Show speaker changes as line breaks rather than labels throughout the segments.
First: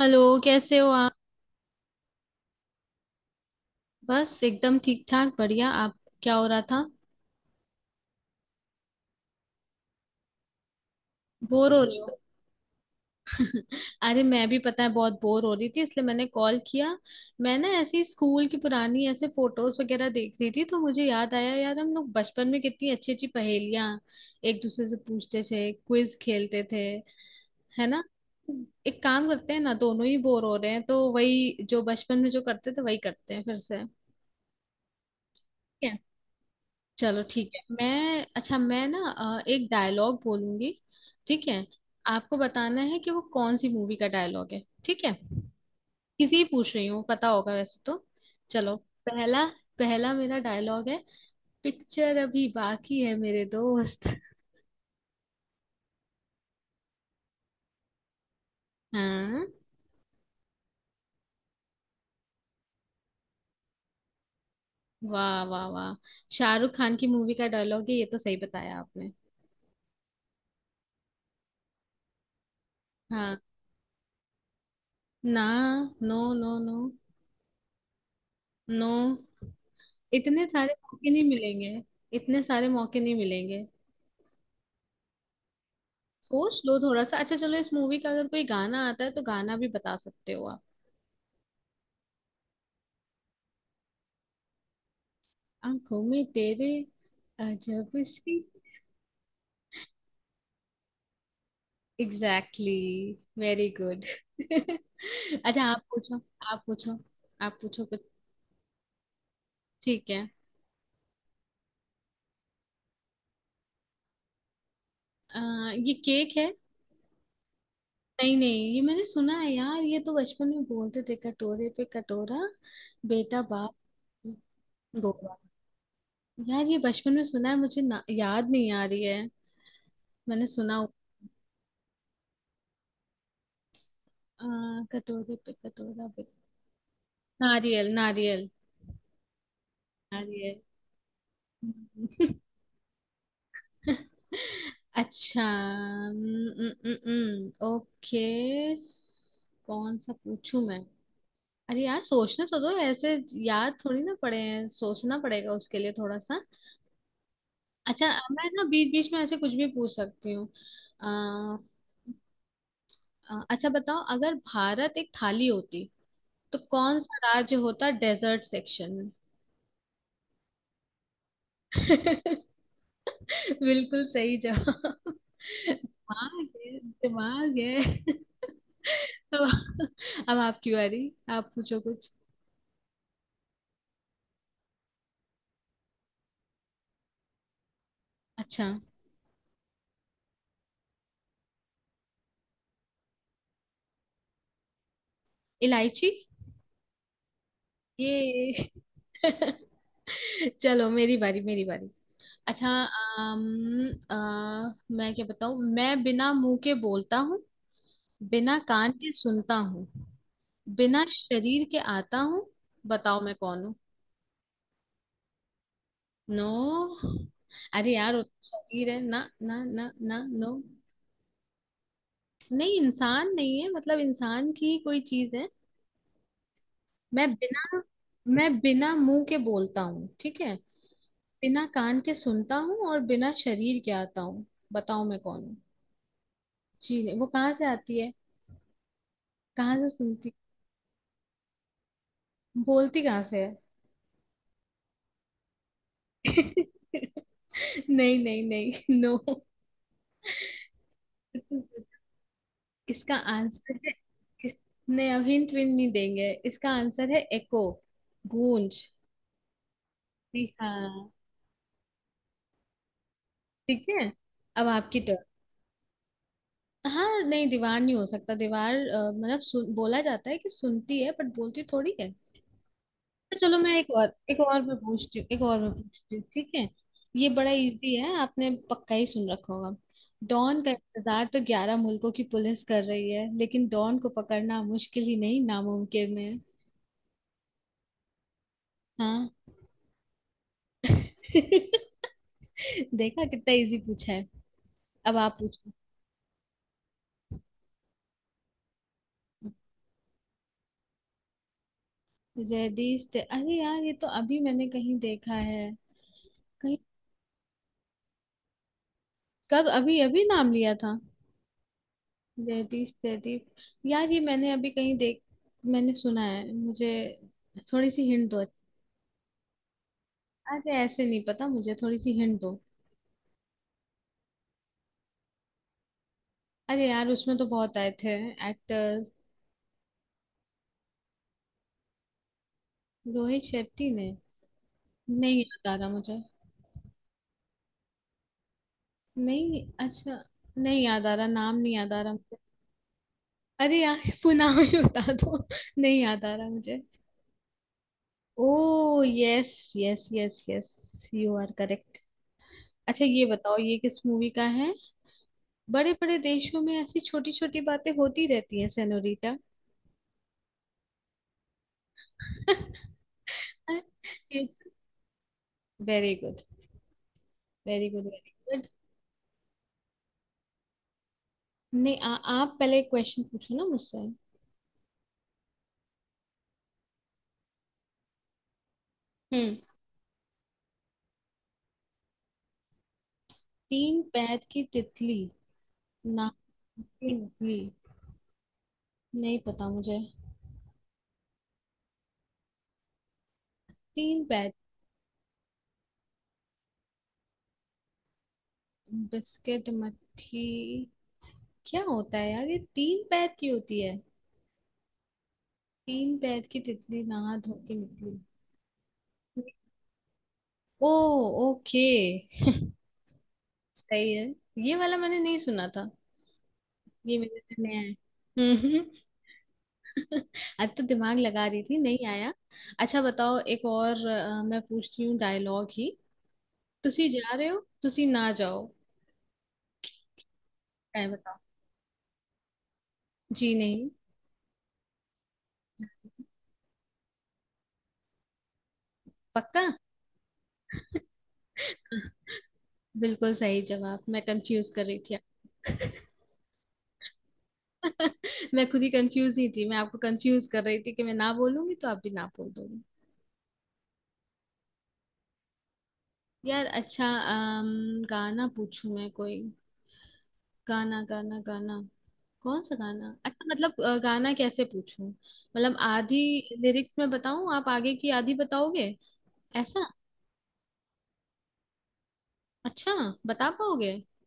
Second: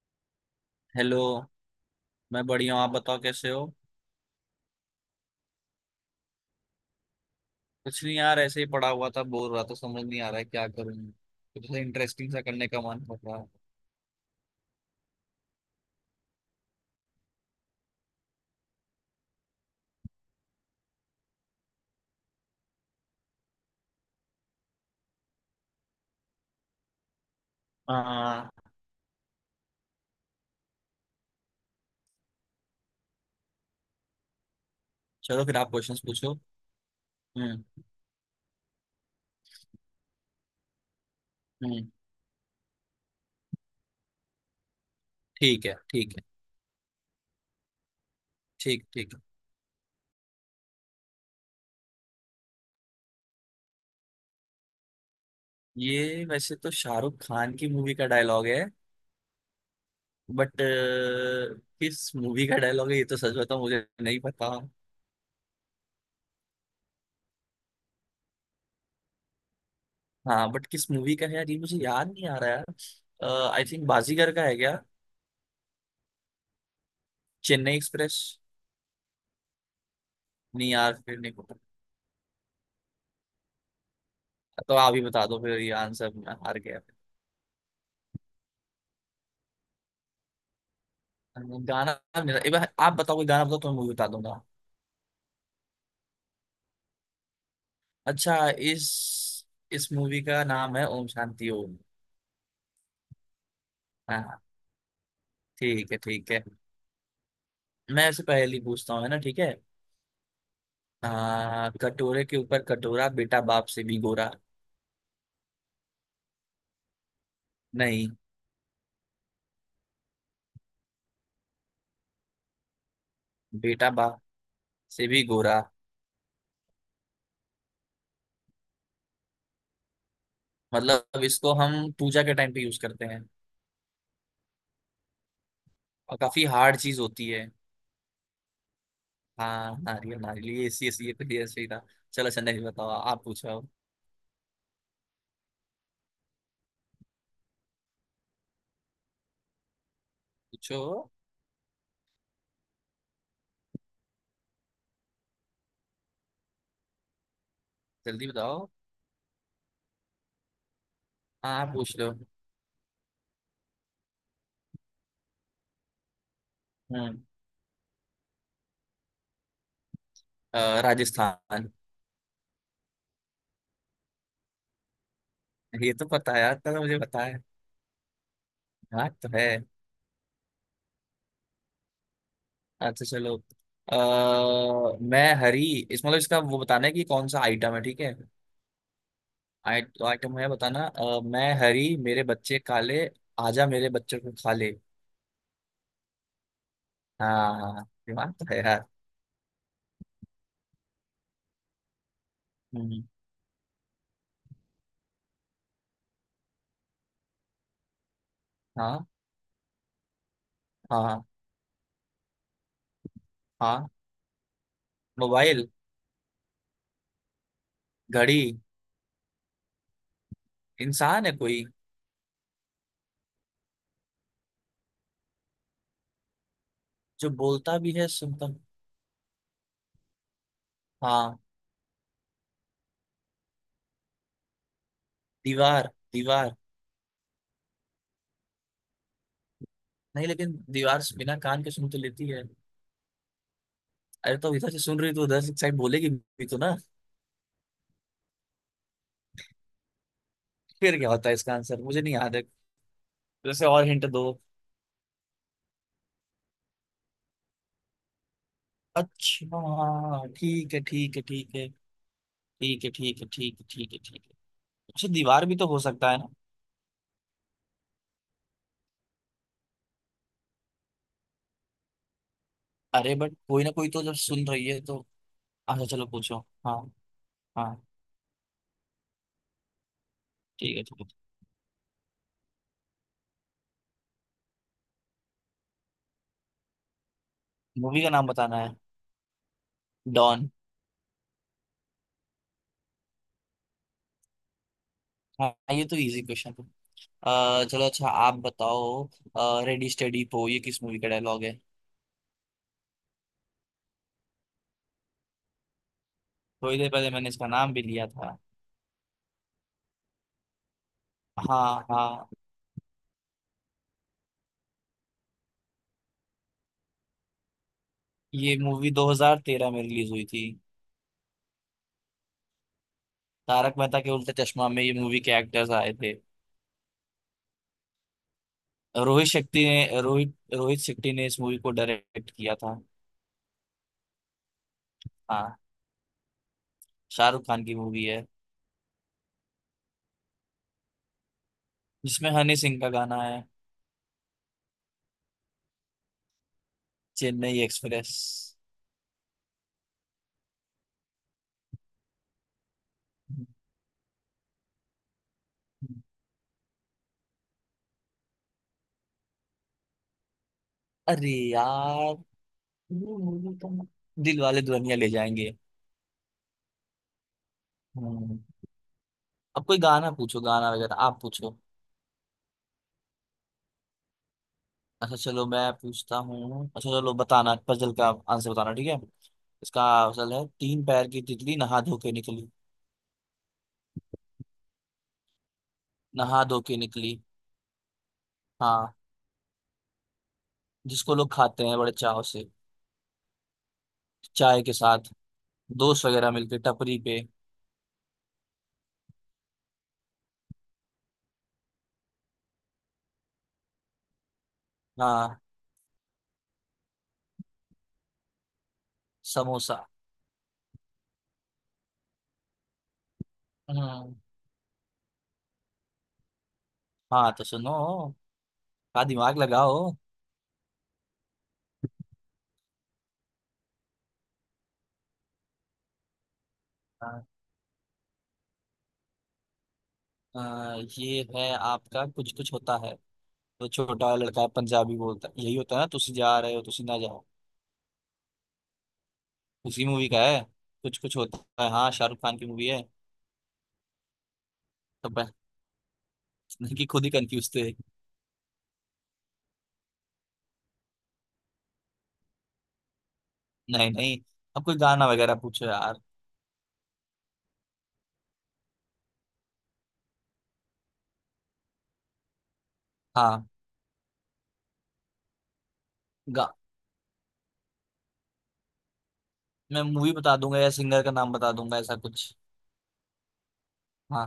Hello. कैसे हो आप?
हेलो। मैं बढ़िया हूँ, आप बताओ कैसे हो।
बस एकदम ठीक ठाक। बढ़िया। आप? क्या हो रहा था?
कुछ नहीं यार, ऐसे ही पड़ा हुआ था, बोर रहा था, समझ नहीं आ रहा है क्या करूँ। कुछ
बोर हो रही हो?
इंटरेस्टिंग सा करने का मन कर रहा है।
अरे मैं भी, पता है, बहुत बोर हो रही थी इसलिए मैंने कॉल किया। मैं ना ऐसे ही स्कूल की पुरानी ऐसे फोटोज वगैरह देख रही थी, तो मुझे याद आया यार, हम लोग बचपन में कितनी अच्छी अच्छी पहेलियां एक दूसरे से पूछते थे, क्विज खेलते थे, है ना?
हाँ।
एक काम करते हैं ना, दोनों ही बोर हो रहे हैं तो वही जो बचपन में जो करते थे वही करते हैं फिर से।
चलो फिर आप क्वेश्चंस पूछो।
चलो ठीक है।
हम्म।
मैं, अच्छा, मैं ना एक डायलॉग बोलूंगी। ठीक है।
हम्म।
आपको बताना है कि वो कौन सी मूवी का डायलॉग है। ठीक है?
ठीक है, ठीक है।
किसी ही पूछ रही हूँ, पता होगा वैसे तो। चलो।
ठीक ठीक है
पहला। पहला मेरा डायलॉग है। पिक्चर अभी बाकी है मेरे दोस्त।
ये वैसे तो शाहरुख खान की मूवी का डायलॉग है।
हाँ।
बट किस मूवी का डायलॉग है ये तो सच बताऊं, मुझे नहीं पता।
वाह वाह वाह। शाहरुख खान की मूवी का डायलॉग है ये, तो सही बताया आपने।
हाँ, बट किस मूवी का है यार, ये मुझे याद नहीं आ रहा
हाँ।
यार। आई थिंक बाजीगर का है क्या?
ना। No no no.
Chennai Express.
No. इतने
नहीं
सारे
यार,
मौके
फिर
नहीं
नहीं।
मिलेंगे। इतने सारे मौके नहीं मिलेंगे।
तो आप ही बता दो फिर, ये आंसर मैं हार
सोच लो
गया।
थोड़ा सा। अच्छा चलो, इस मूवी का अगर कोई गाना आता है तो गाना भी बता सकते हो आप।
गाना। मेरा एक बार आप बताओ, कोई गाना बताओ तो मैं मूवी बता दूंगा।
आंखों में तेरे। अजब
अच्छा,
सी।
इस मूवी का नाम है Om Shanti Om.
Exactly. Very good.
हाँ।
अच्छा आप
ठीक है,
पूछो।
ठीक है।
आप पूछो। आप पूछो कुछ।
मैं ऐसे पहली पूछता हूँ, है ना? ठीक है।
ठीक है।
कटोरे के ऊपर कटोरा, बेटा बाप से भी गोरा।
अ, ये केक है?
नहीं।
नहीं नहीं, ये मैंने सुना है यार, ये तो बचपन में बोलते थे, कटोरे पे कटोरा। बेटा बाप।
बेटा बाप
की।
से भी
गोरा।
गोरा।
यार ये बचपन में सुना है मुझे ना, याद नहीं आ रही है। मैंने सुना हुआ-।
मतलब इसको हम पूजा के टाइम पे यूज करते हैं।
आ, कटोरे पे कटोरा।
और काफी हार्ड चीज होती है।
नारियल नारियल।
हाँ, नारियल नारियल,
नारियल।
ये ऐसी ऐसी। ये ऐसे ही था। चलो अच्छा, नहीं बताओ, आप पूछो।
अच्छा। ओके। कौन सा पूछूं मैं?
पूछो।
अरे यार सोचने तो दो ऐसे। याद थोड़ी ना पड़े हैं, सोचना पड़ेगा उसके लिए थोड़ा सा। अच्छा
जल्दी
मैं ना
बताओ।
बीच बीच में ऐसे कुछ भी पूछ सकती हूँ। अ,
हाँ, आप पूछ लो।
अच्छा बताओ, अगर भारत एक थाली होती तो कौन सा
हम्म
राज्य होता, डेजर्ट सेक्शन
राजस्थान।
में? बिल्कुल सही जवाब।
ये तो पता है
दिमाग
यार, इतना
है,
तो मुझे पता है।
दिमाग है।
हाँ तो
तो
है।
अब आपकी बारी। आप पूछो कुछ।
अच्छा चलो। मैं हरी। इस मतलब इसका वो बताना है कि कौन सा आइटम है, ठीक है।
अच्छा।
तो आइटम है बताना। मैं हरी, मेरे बच्चे काले। आजा मेरे बच्चों को खा ले।
इलायची।
हाँ, दिमाग तो है
ये।
यार।
चलो मेरी बारी, मेरी बारी। अच्छा
हम्म।
मैं क्या बताऊं? मैं बिना मुंह के बोलता हूँ। बिना कान
हाँ,
के सुनता हूँ। बिना
हाँ,
शरीर के आता हूँ। बताओ मैं कौन हूँ?
हाँ। मोबाइल।
नो। अरे यार
घड़ी।
उतना शरीर है, ना ना ना ना, नो।
इंसान है कोई?
नहीं, इंसान नहीं है, मतलब इंसान की ही कोई चीज है। मैं
जो बोलता
बिना
भी है,
मैं
सुनता।
बिना मुंह के बोलता हूँ, ठीक है?
हाँ।
बिना कान के सुनता हूँ और बिना शरीर के आता हूँ। बताओ मैं कौन हूँ?
दीवार। दीवार।
जी नहीं, वो कहाँ से आती है? कहाँ से
नहीं,
सुनती?
लेकिन। दीवार से बिना कान के सुन तो लेती है।
बोलती कहाँ से है?
अरे तो इधर से सुन रही तो उधर से साइड बोलेगी भी तो ना।
नहीं नहीं नहीं।
फिर क्या होता है इसका
नो।
आंसर? मुझे नहीं याद है।
इसका
जैसे,
आंसर
और
है।
हिंट दो।
इसने अब हिंट भी नहीं देंगे, इसका आंसर है एको। गूंज।
अच्छा,
जी
ठीक है,
हाँ।
ठीक है, ठीक है, ठीक है, ठीक है, ठीक है,
ठीक
ठीक है,
है।
ठीक है।
अब आपकी
अच्छा,
टर्न।
दीवार भी तो हो सकता है ना।
हाँ नहीं, दीवार नहीं हो सकता। दीवार मतलब सुन, बोला जाता है कि सुनती है, बट बोलती थोड़ी है।
अरे बट
तो चलो
कोई ना
मैं
कोई
एक
तो
और,
जब
एक
सुन
और
रही
मैं
है तो।
पूछती हूँ, एक और मैं
अच्छा चलो
पूछती हूँ,
पूछो।
ठीक है?
हाँ।
ये बड़ा
हाँ।
इजी है, आपने पक्का ही सुन रखा होगा। डॉन का
ठीक है, ठीक है।
इंतजार तो 11 मुल्कों की पुलिस कर रही है, लेकिन डॉन को पकड़ना मुश्किल ही नहीं, नामुमकिन है।
मूवी का नाम बताना है।
हाँ।
डॉन।
देखा कितना इजी पूछा है। अब आप
हाँ,
पूछो।
ये तो इजी क्वेश्चन है। चलो, अच्छा आप बताओ। रेडी स्टेडी पो, ये किस मूवी का डायलॉग है?
रेडिश ते-, अरे यार, ये तो अभी मैंने कहीं देखा है। कहीं।
थोड़ी देर पहले मैंने इसका नाम भी लिया था।
कब? अभी अभी नाम लिया था?
हाँ, हाँ।
Reddish ready. यार ये मैंने अभी कहीं देख। मैंने सुना है मुझे। थोड़ी सी हिंट दो।
ये मूवी 2013 में रिलीज हुई थी।
अरे ऐसे नहीं पता मुझे, थोड़ी सी हिंट दो।
तारक मेहता के उल्टा चश्मा में ये मूवी के एक्टर्स आए थे।
अरे यार उसमें तो बहुत आए थे। एक्टर्स।
रोहित शेट्टी ने इस मूवी को डायरेक्ट किया था।
रोहित शेट्टी ने? नहीं
हाँ,
याद आ रहा मुझे।
शाहरुख खान की मूवी है।
नहीं, अच्छा। नहीं याद आ रहा, नाम नहीं याद आ
जिसमें
रहा।
हनी सिंह का गाना है।
अरे यार पुनाव ही बता दो। नहीं याद आ रहा मुझे।
Chennai express.
Oh, yes yes yes yes, you are correct. अच्छा ये बताओ, ये किस मूवी का है? बड़े बड़े देशों में ऐसी छोटी छोटी बातें होती रहती हैं सेनोरिटा।
अरे यार, ये मूवी तो दिल वाले दुल्हनिया ले जाएंगे।
Very good, very good, very
hmm.
Good.
अब कोई गाना पूछो, गाना वगैरह आप पूछो।
नहीं, आप पहले एक क्वेश्चन पूछो ना मुझसे।
अच्छा चलो, मैं पूछता हूँ। अच्छा चलो, बताना पजल का आंसर बताना, ठीक है।
हम्म।
इसका, असल है तीन पैर की तितली नहा धो के निकली।
तीन पैर की तितली। नाक
नहा धो के
की
निकली।
नकली।
हाँ।
नहीं पता मुझे।
जिसको लोग खाते हैं बड़े चाव से।
तीन पैर।
चाय के साथ। दोस्त वगैरह मिलके टपरी पे।
बिस्किट मट्ठी। क्या होता है यार, ये तीन पैर की होती है?
हाँ।
तीन पैर की तितली नहा धो के निकली।
समोसा।
ओ। ओके। सही
हम्म।
है। ये वाला मैंने नहीं सुना था। ये
हाँ
मेरे
तो
लिए
सुनो।
नया है। हम्म,
का दिमाग लगाओ।
आज तो दिमाग लगा रही थी, नहीं आया। अच्छा बताओ, एक और मैं पूछती हूँ डायलॉग ही। तुसी
हाँ।
जा रहे हो, तुसी ना जाओ। क्या
ये
बताओ?
है आपका कुछ कुछ होता है।
जी
तो
नहीं।
छोटा वाला लड़का है, पंजाबी बोलता है, यही होता है ना, तुसी जा रहे हो तुसी ना जाओ।
पक्का?
उसी मूवी का है। कुछ कुछ होता है, हाँ शाहरुख खान की मूवी है।
बिल्कुल सही जवाब, मैं कंफ्यूज कर रही
तो
थी।
बस। कि खुद ही कंफ्यूज थे।
मैं खुद ही कंफ्यूज ही थी, मैं आपको कंफ्यूज कर रही थी कि मैं ना बोलूंगी तो आप भी ना बोल दोगे।
नहीं, नहीं। अब कोई गाना वगैरह पूछो यार।
यार अच्छा। गाना पूछूं मैं कोई? गाना गाना गाना। कौन सा गाना? अच्छा
हाँ।
मतलब गाना कैसे पूछूं, मतलब आधी
गा
लिरिक्स में बताऊं, आप आगे की आधी बताओगे?
मैं
ऐसा।
मूवी बता दूंगा या सिंगर का नाम बता दूंगा, ऐसा कुछ।
अच्छा। बता पाओगे?
हाँ,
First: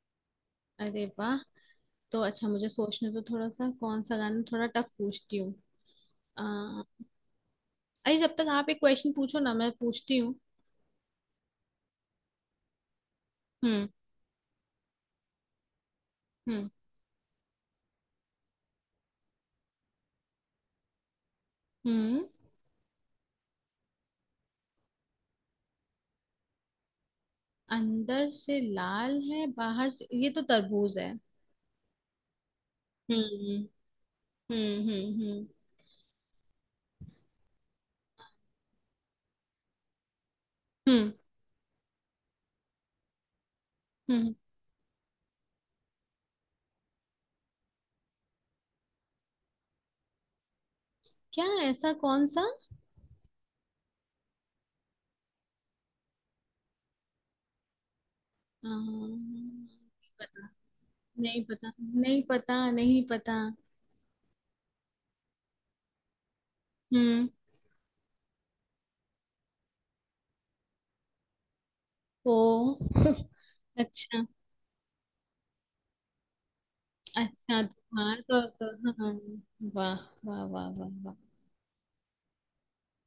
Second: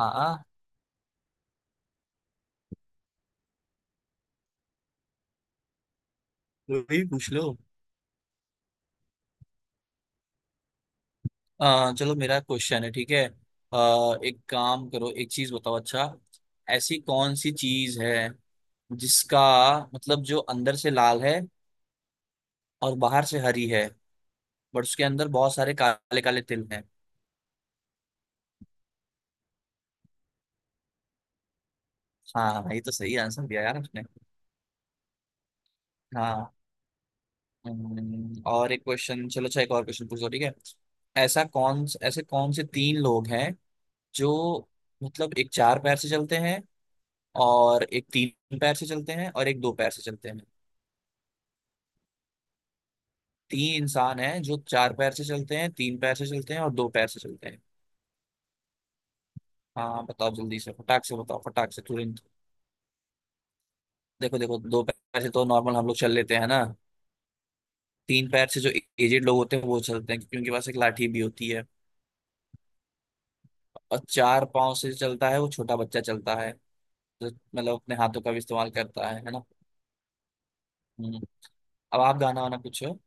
हाँ, हाँ।
अरे वाह। तो अच्छा, मुझे सोचने तो, थोड़ा सा कौन सा गाना, थोड़ा टफ पूछती हूँ। अ,
कोई भी पूछ लो।
अरे जब तक आप एक क्वेश्चन पूछो ना, मैं पूछती हूँ।
चलो, मेरा क्वेश्चन है, ठीक है।
हम्म।
एक काम करो, एक चीज बताओ अच्छा।
हम्म,
ऐसी कौन सी चीज है, जिसका, मतलब जो अंदर से लाल है,
हम्म।
और बाहर से हरी है, बट उसके अंदर बहुत सारे काले काले तिल हैं।
अंदर से लाल है, बाहर से, ये तो तरबूज है।
हाँ, ये तो सही
हम्म,
आंसर दिया यार आपने।
हम्म, हम्म। हम्म,
हाँ। और एक क्वेश्चन चलो, अच्छा एक और क्वेश्चन पूछो, ठीक है।
हम्म,
ऐसा कौन ऐसे कौन से तीन लोग हैं, जो,
हम्म।
मतलब एक चार पैर से चलते हैं, और एक तीन पैर से चलते हैं और एक दो पैर से चलते हैं।
क्या, ऐसा कौन सा।
तीन इंसान हैं जो चार पैर से चलते हैं, तीन पैर से चलते हैं और दो पैर से चलते हैं।
नहीं
हाँ बताओ
पता।
जल्दी से, फटाक से
नहीं
बताओ,
पता,
फटाक से
नहीं
तुरंत।
पता, नहीं पता।
देखो देखो, दो पैर से तो नॉर्मल हम लोग चल लेते हैं ना।
हम्म।
तीन पैर से जो एजेड लोग होते हैं वो चलते हैं, क्योंकि उनके पास एक लाठी भी होती है।
ओ।
और
अच्छा।
चार पांव से चलता है, वो छोटा बच्चा चलता है। जो,
अच्छा।
मतलब अपने
हाँ
हाथों का भी इस्तेमाल
तो
करता
हाँ।
है ना।
वाह। वाह वाह वाह वाह
हम्म। अब आप गाना वाना पूछो।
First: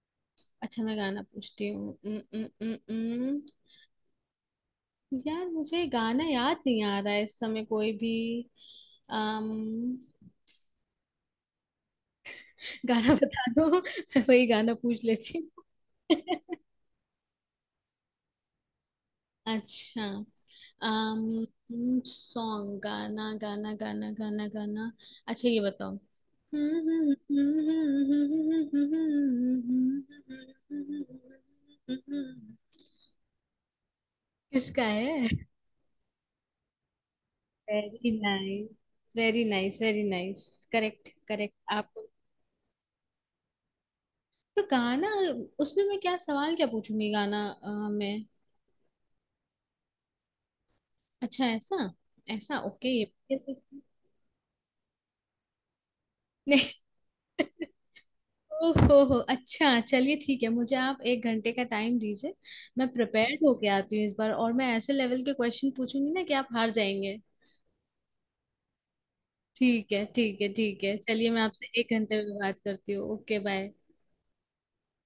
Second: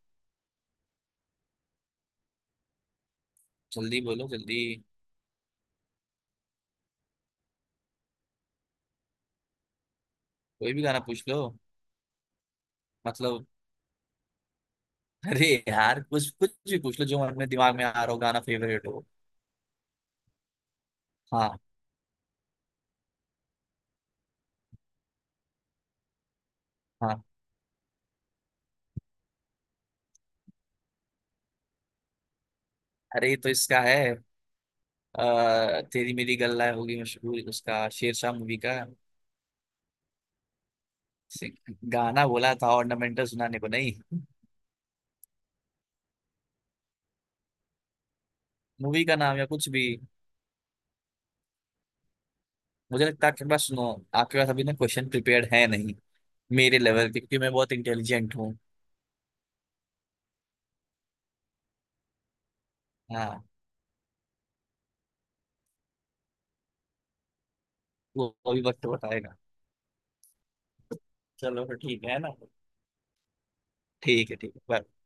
अच्छा मैं गाना पूछती हूँ।
जल्दी बोलो जल्दी।
यार मुझे गाना याद नहीं आ रहा है इस समय कोई भी। अम
कोई भी गाना पूछ लो।
गाना बता
मतलब।
दो। मैं वही गाना पूछ लेती
अरे यार, कुछ कुछ
हूँ।
भी पूछ लो जो अपने दिमाग में आ रहा हो, गाना फेवरेट हो।
अच्छा।
हाँ।
सॉन्ग, गाना गाना गाना गाना गाना। अच्छा ये बताओ।
हाँ। अरे ये तो इसका है।
किसका है?
तेरी मेरी गल्ला होगी मशहूर, उसका
वेरी
शेरशाह मूवी
नाइस।
का।
Very nice, very nice. Correct,
से-
करेक्ट। आपको
गाना बोला था, ऑर्नामेंटल सुनाने को नहीं।
तो गाना, उसमें मैं क्या सवाल क्या पूछूंगी? गाना में।
मूवी का नाम या कुछ भी।
अच्छा ऐसा। ऐसा, ओके,
मुझे लगता है
ये।
आपके पास, सुनो, आपके पास अभी ना क्वेश्चन प्रिपेयर्ड है नहीं, मेरे
नहीं।
लेवल के, क्योंकि मैं बहुत इंटेलिजेंट हूँ।
ओहो हो, अच्छा चलिए ठीक है, मुझे आप एक घंटे का टाइम दीजिए। मैं
हाँ।
प्रिपेयर्ड होके आती हूँ इस बार, और मैं ऐसे लेवल के क्वेश्चन पूछूंगी ना कि आप हार जाएंगे।
वो अभी वक्त बताएगा।
ठीक है, ठीक है, ठीक है। चलिए, मैं
चलो फिर
आपसे एक
ठीक
घंटे
है ना।
में बात करती हूँ। Okay, bye.
ठीक है, ठीक है, बाय।